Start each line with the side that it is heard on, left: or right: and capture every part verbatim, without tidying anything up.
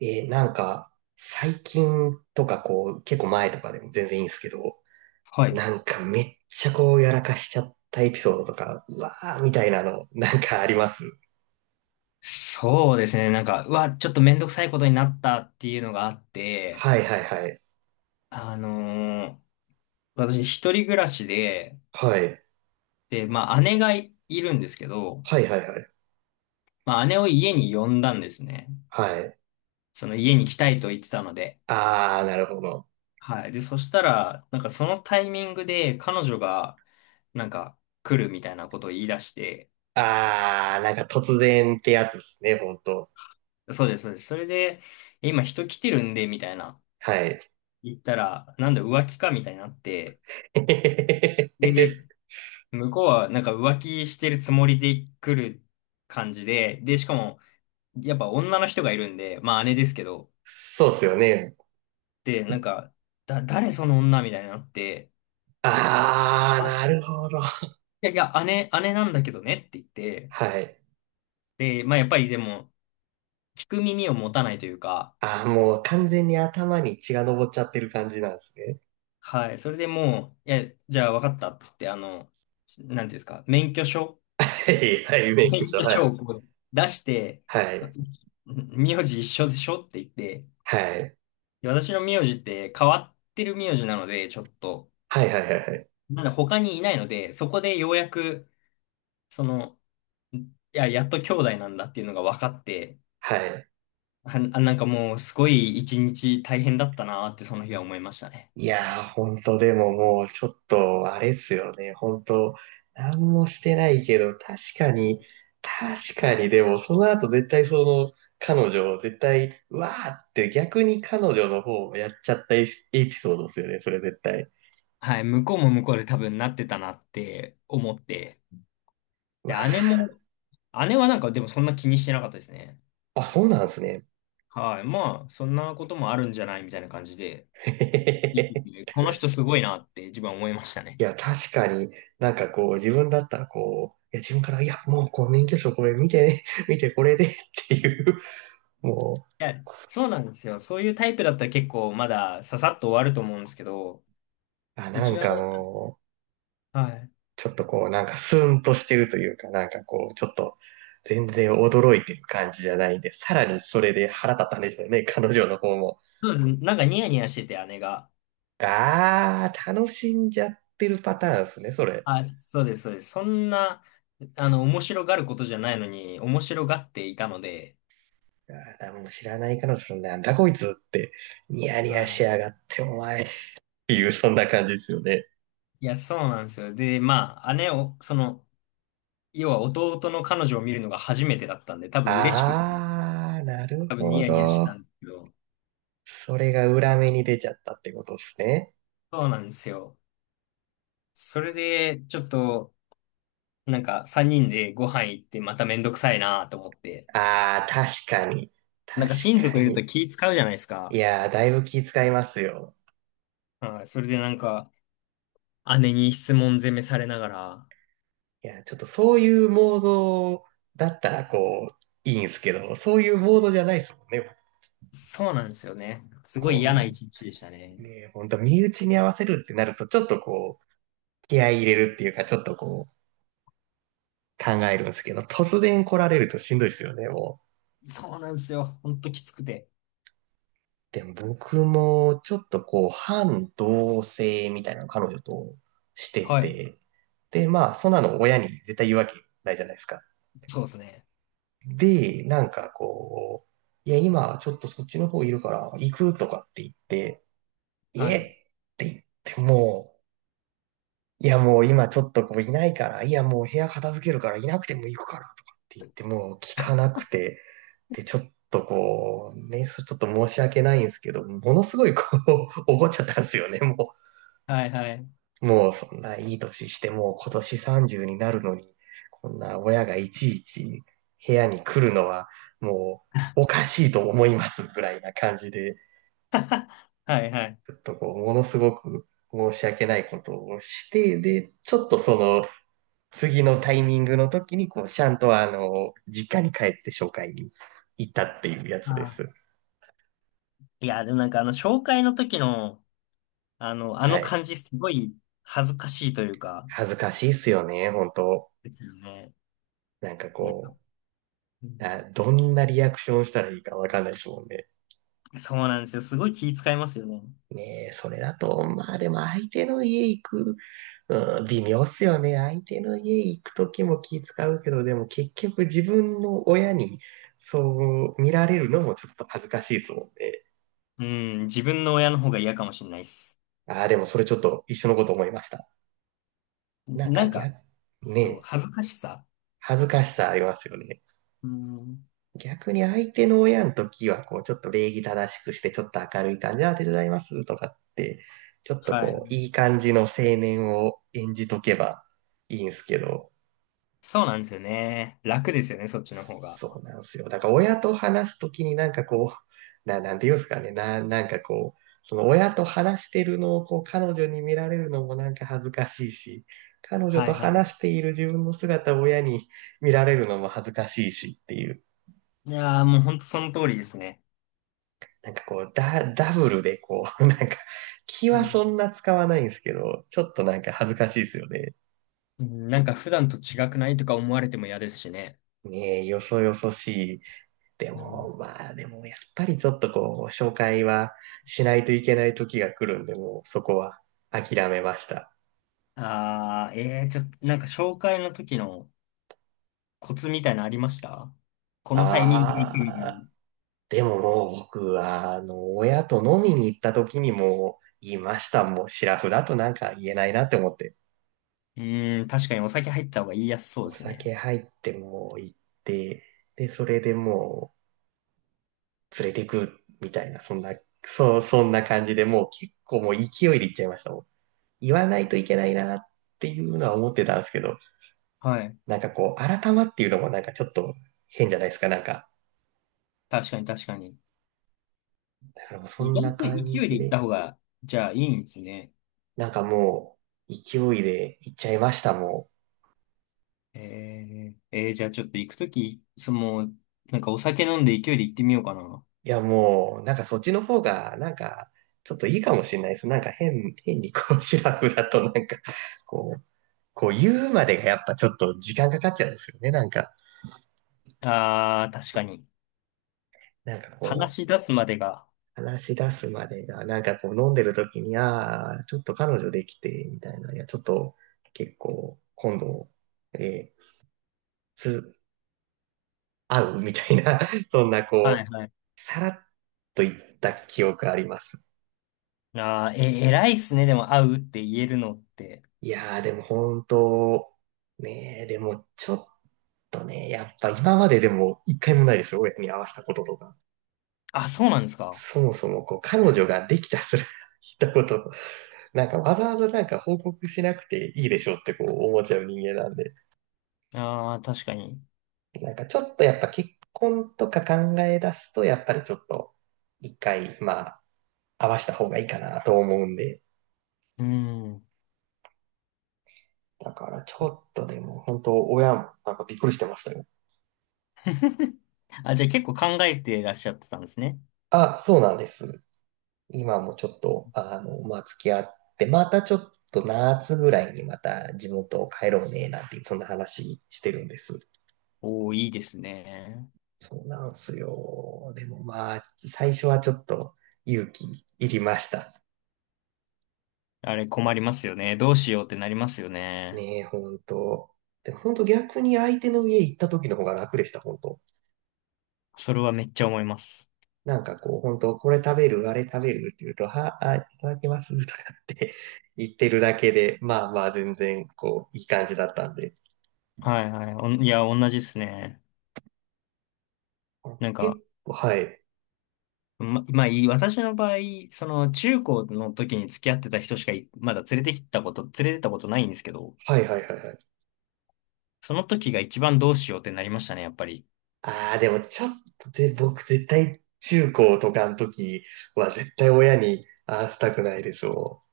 right: えーなんか、最近とかこう、結構前とかでも全然いいんですけど、
left: はい。
right: なんかめっちゃこう、やらかしちゃったエピソードとか、うわーみたいなの、なんかあります？
left: そうですね。なんか、うわ、ちょっとめんどくさいことになったっていうのがあって、
right: はいはいはい。
left: あのー私一人暮らしで、
right: はい。
left: で、まあ姉がいるんですけど、
right: はいはいはい。
left: まあ姉を家に呼んだんですね。
right: はい。
left: その家に来たいと言ってたので。
right: あー、なるほど。
left: はい。で、そしたら、なんかそのタイミングで彼女が、なんか来るみたいなことを言い出して、
right: あー、なんか突然ってやつですね、ほんと。
left: そうです、そうです。それで、今人来てるんで、みたいな。
right: はい。
left: 言ったら、なんだ浮気かみたいになって、で 向こうはなんか浮気してるつもりで来る感じで、で、しかも、やっぱ女の人がいるんで、まあ姉ですけど、
right: そうっすよね。
left: で、なんか、だ、誰その女みたいになって、
right: あー、
left: あ、
right: なるほど。
left: いやいや、姉、姉なんだけどねって言って、
right: はい。
left: で、まあやっぱりでも、聞く耳を持たないというか、
right: あー、もう完全に頭に血が上っちゃってる感じなんですね。
left: はい、それでもう、いや、じゃあ分かったって言って、あの、なんていうんですか、免許証
right: はい、はい、免許
left: 免
right: 証、
left: 許
right: は
left: 証
right: い。
left: をこう出して、
right: はい。
left: 名字一緒でしょって言って、
right: はい。
left: で私の名字って変わってる名字なので、ちょっと、
right: はいはいはいはい。
left: まだ他にいないので、そこでようやく、その、いや、やっと兄弟なんだっていうのが分かって、
right: はい。
left: はあ、あなんかもうすごい一日大変だったなーってその日は思いましたね。
right: いやー、ほんと、でももう、ちょっと、あれっすよね。ほんと、もしてないけど、確かに、確かに、でも、その後絶対その、彼女を絶対、うわーって逆に彼女の方をやっちゃったエピエピソードですよね、それ絶対。
left: はい、向こうも向こうで多分なってたなって思って、
right: ま
left: で、姉
right: あ、
left: も、姉はなんかでもそんな気にしてなかったですね。
right: あ、そうなんですね。
left: はい、まあ、そんなこともあるんじゃないみたいな感じで、いい いいこの人すごいなって自分は思いました
right: い
left: ね。
right: や、確かになんかこう、自分だったらこう、いや、自分から、いや、もうこう、免許証これ見てね、見てこれでっていう、も
left: いや、そうなんですよ。そういうタイプだったら結構まだささっと終わると思うんですけど、
right: う、あ、
left: う
right: な
left: ち
right: ん
left: の
right: か
left: 姉、
right: もう、
left: はい。
right: ちょっとこう、なんかスーンとしてるというか、なんかこう、ちょっと、全然驚いてる感じじゃないんで、さらにそれで腹立ったんでしょうね、彼女の方も。
left: そうです。なんかニヤニヤしてて、姉が。
right: あー、楽しんじゃってるパターンですね、それ。
left: あ、そうです、そうです。そんな、あの、面白がることじゃないのに、面白がっていたので、
right: あー、もう知らない彼女さん、なんだこいつって、ニヤニヤしや
left: は
right: がって、お前っていう、そんな感じですよね。
left: い。いや、そうなんですよ。で、まあ、姉を、その、要は弟の彼女を見るのが初めてだったんで、多分嬉しくて、
right: あー、なる
left: 多分ニ
right: ほ
left: ヤニヤして
right: ど。
left: たんですけど、
right: それが裏目に出ちゃったってことですね。
left: そうなんですよ。それで、ちょっと、なんか、三人でご飯行って、まためんどくさいなと思って、
right: あー、確かに。確
left: なんか親
right: か
left: 族いると
right: に。
left: 気使うじゃないです
right: い
left: か。
right: やー、だいぶ気遣いますよ。
left: はい。それでなんか、姉に質問攻めされながら。
right: いや、ちょっとそういうモードだったら、こう、いいんすけど、そういうモードじゃないですもんね。
left: そうなんですよね。すご
right: こ
left: い
right: う、
left: 嫌な
right: み
left: 一日でしたね。
right: ね、本当身内に合わせるってなると、ちょっとこう、気合い入れるっていうか、ちょっとこう、考えるんですけど、突然来られるとしんどいですよね、もう。
left: そうなんですよ。ほんときつくて。
right: でも僕もちょっとこう反同性みたいなの彼女として
left: はい。
right: て、で、まあそんなの親に絶対言うわけないじゃないですか。
left: そうですね。
right: で、なんかこう、いや今ちょっとそっちの方いるから行くとかって言って、
left: は
right: えっ
left: い。
right: て言ってもいや、もう今ちょっとこういないから、いや、もう部屋片付けるからいなくても行くからとかって言って、もう聞かなくて、で、ちょっとこう、ね、そちょっと申し訳ないんですけど、ものすごいこう、怒っちゃったんですよね、も
left: はいはい。
right: う。もうそんないい年して、もう今年さんじゅうになるのに、こんな親がいちいち部屋に来るのは、もうお かしいと思いますぐらいな感じで、
left: はいはい。
right: ちょっとこう、ものすごく申し訳ないことをして、で、ちょっとその、次のタイミングの時に、こう、ちゃんとあの、実家に帰って紹介に行ったっていうや
left: あ
right: つで
left: あ。
right: す。
left: いや、でもなんかあの、紹介の時の、あの、あ
right: は
left: の
right: い。
left: 感じすごい恥ずかしいというか、
right: 恥ずかしいっすよね、本当
left: ですよね。
right: なんか
left: なんか、
right: こ
left: う
right: う、
left: ん
right: な、どんなリアクションしたらいいかわかんないですもんね。
left: そうなんですよ。すごい気遣いますよね。
right: ねえ、それだと、まあでも相手の家行く、うん、微妙っすよね。相手の家行く時も気使うけど、でも結局自分の親にそう見られるのもちょっと恥ずかしいですもんね。
left: うん、自分の親の方が嫌かもしれないです。
right: ああ、でもそれちょっと一緒のこと思いました。なん
left: な
right: か
left: んか、
right: 逆、
left: そう、
right: ね、
left: 恥ずかしさ。
right: 恥ずかしさありますよね。
left: うん。
right: 逆に相手の親の時は、こう、ちょっと礼儀正しくして、ちょっと明るい感じ、ああ、手伝いますとかって、ちょっと
left: は
right: こう、
left: い。
right: いい感じの青年を演じとけばいいんすけど、
left: そうなんですよね。楽ですよね、そっちの方が。
right: そうなんですよ。だから親と話すときになんかこう、な、なんていうんですかね、な、なんかこう、その親と話してるのをこう彼女に見られるのもなんか恥ずかしいし、彼女
left: は
right: と
left: いはい。
right: 話している自分の姿を親に見られるのも恥ずかしいしっていう、
left: いやー、もうほんとその通りですね。
right: なんかこう、ダ、ダブルでこう、なんか気
left: う
right: は
left: ん。
right: そんな使わないんですけど、ちょっとなんか恥ずかしいですよね。
left: うんなんか普段と違くないとか思われても嫌ですしね。
right: ねえ、よそよそしいで
left: うん。
right: も、まあ、でも、やっぱりちょっとこう、紹介はしないといけない時が来るんで、もうそこは諦めました。
left: あー、えー、ちょっと、なんか紹介の時のコツみたいなのありましたこのタイミングで行くみたいな。
right: ああ、
left: う
right: でももう僕は、あの、親と飲みに行った時にもう言いました。もう、シラフだとなんか言えないなって思って。
left: ーん、確かにお酒入った方が言いやすそう
right: お
left: ですね。
right: 酒入ってもう行って、で、それでもう連れてくみたいな、そんな、そう、そんな感じでもう結構もう勢いで行っちゃいましたもん。言わないといけないなっていうのは思ってたんですけど、
left: はい。
right: なんかこう、改まっていうのもなんかちょっと変じゃないですか、なんか。
left: 確かに確かに。
right: だからもうそ
left: 意
right: ん
left: 外
right: な
left: と勢
right: 感
left: いで
right: じ
left: 行っ
right: で、
left: た方が、じゃあいいんですね。
right: なんかもう、勢いで行っちゃいました、も
left: えー、えーじゃあちょっと行くとき、その、なんかお酒飲んで勢いで行ってみようかな。
right: う。いや、もう、なんかそっちの方が、なんか、ちょっといいかもしれないです。なんか変、変にこう、シラフだとなんか、こう、こう言うまでがやっぱちょっと時間かかっちゃうんですよね、なんか。
left: あー、確かに。
right: なんか
left: 話
right: こ
left: し出すまでが。
right: う、話し出すまでが、なんかこう飲んでる時に、ああ、ちょっと彼女できて、みたいな、いや、ちょっと結構今度、えーつ、合う みたいな、そんな
left: は
right: こ
left: いはい。
right: う、さらっと言った記憶あります。
left: あー、え、偉いっすね。でも会うって言えるのって。
right: いやー、でも本当、ねえ、でもちょっとね、やっぱ今まででも一回もないですよ、親に会わせたこととか。
left: あ、そうなんですか。
right: そもそもこう、彼女ができたすら、言ったこと、なんかわざわざなんか報告しなくていいでしょうってこう思っちゃう人間なんで、
left: あー、確かに。
right: なんかちょっとやっぱ結婚とか考え出すと、やっぱりちょっと一回、まあ、合わせた方がいいかなと思うんで、
left: うん。
right: だからちょっとでも、本当親もなんかびっくりしてましたよ。
left: あ、じゃあ結構考えてらっしゃってたんですね。
right: あ、そうなんです。今もちょっと、あの、まあ、付き合って、またちょっと夏ぐらいにまた地元を帰ろうね、なんて、そんな話してるんです。
left: おー、いいですね。
right: そうなんですよ。でもまあ、最初はちょっと勇気いりました。
left: あれ困りますよね。どうしようってなりますよね。
right: ねえ、本当。でもほ逆に相手の家行った時の方が楽でした、本当。
left: それはめっちゃ思います。
right: なんかこう、本当これ食べる、あれ食べるって言うと、は、あ、いただきますとかって 言ってるだけで、まあまあ全然、こう、いい感じだったんで。
left: はいはい。おんいや、同じですね。
right: あ
left: なんか、
right: 結構、はい。
left: ま、まあいい、私の場合、その中高の時に付き合ってた人しかいまだ連れてきたこと、連れてったことないんですけど、
right: はいはいはいはい。
left: その時が一番どうしようってなりましたね、やっぱり。
right: ああ、でもちょっとで、僕絶対中高とかの時は絶対親に合わせたくないですも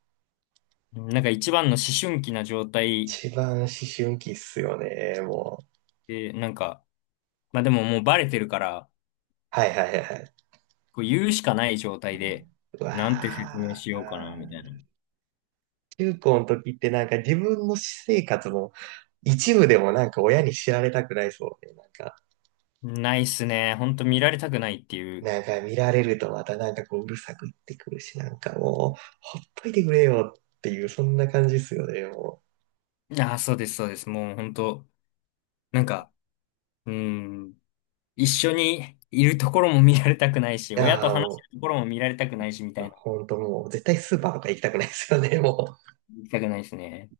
left: なんか一番の思春期な状
right: ん。
left: 態
right: 一番思春期っすよね、もう。
left: で、なんか、まあでももうバレてるから、
right: はいはいはいはい。
left: こう言うしかない状態で、
right: う
left: なんて説明
right: わ
left: しようかな、み
right: あ。
left: たいな。
right: 中高の時ってなんか自分の私生活も一部でもなんか親に知られたくないそうで、なんか、
left: ないっすね。ほんと見られたくないっていう。
right: なんか見られるとまたなんかこううるさく言ってくるし、なんかもう、ほっといてくれよっていう、そんな感じですよね、も
left: ああ、そうです、そうです。もうほんと、なんか、うーん。一緒にいるところも見られたくないし、
right: う。い
left: 親と
right: やー、
left: 話して
right: も
left: るところも見られたくないし、み
right: う、
left: たいな。
right: ほんともう、絶対スーパーとか行きたくないですよね、も
left: 見たくないですね。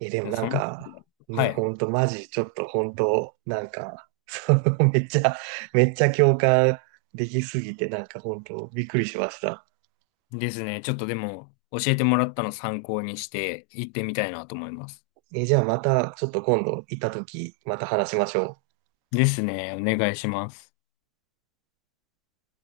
right: う。え、でもなん
left: その、
right: か、
left: は
right: ね、ほ
left: い。
right: んとマジ、ちょっとほんと、なんか、その、めっちゃ、めっちゃ共感できすぎて、なんかほんと、びっくりしました。
left: ですね。ちょっとでも、教えてもらったの参考にして、行ってみたいなと思います。
right: え、じゃあまた、ちょっと今度行った時、また話しましょう。
left: ですね。お願いします。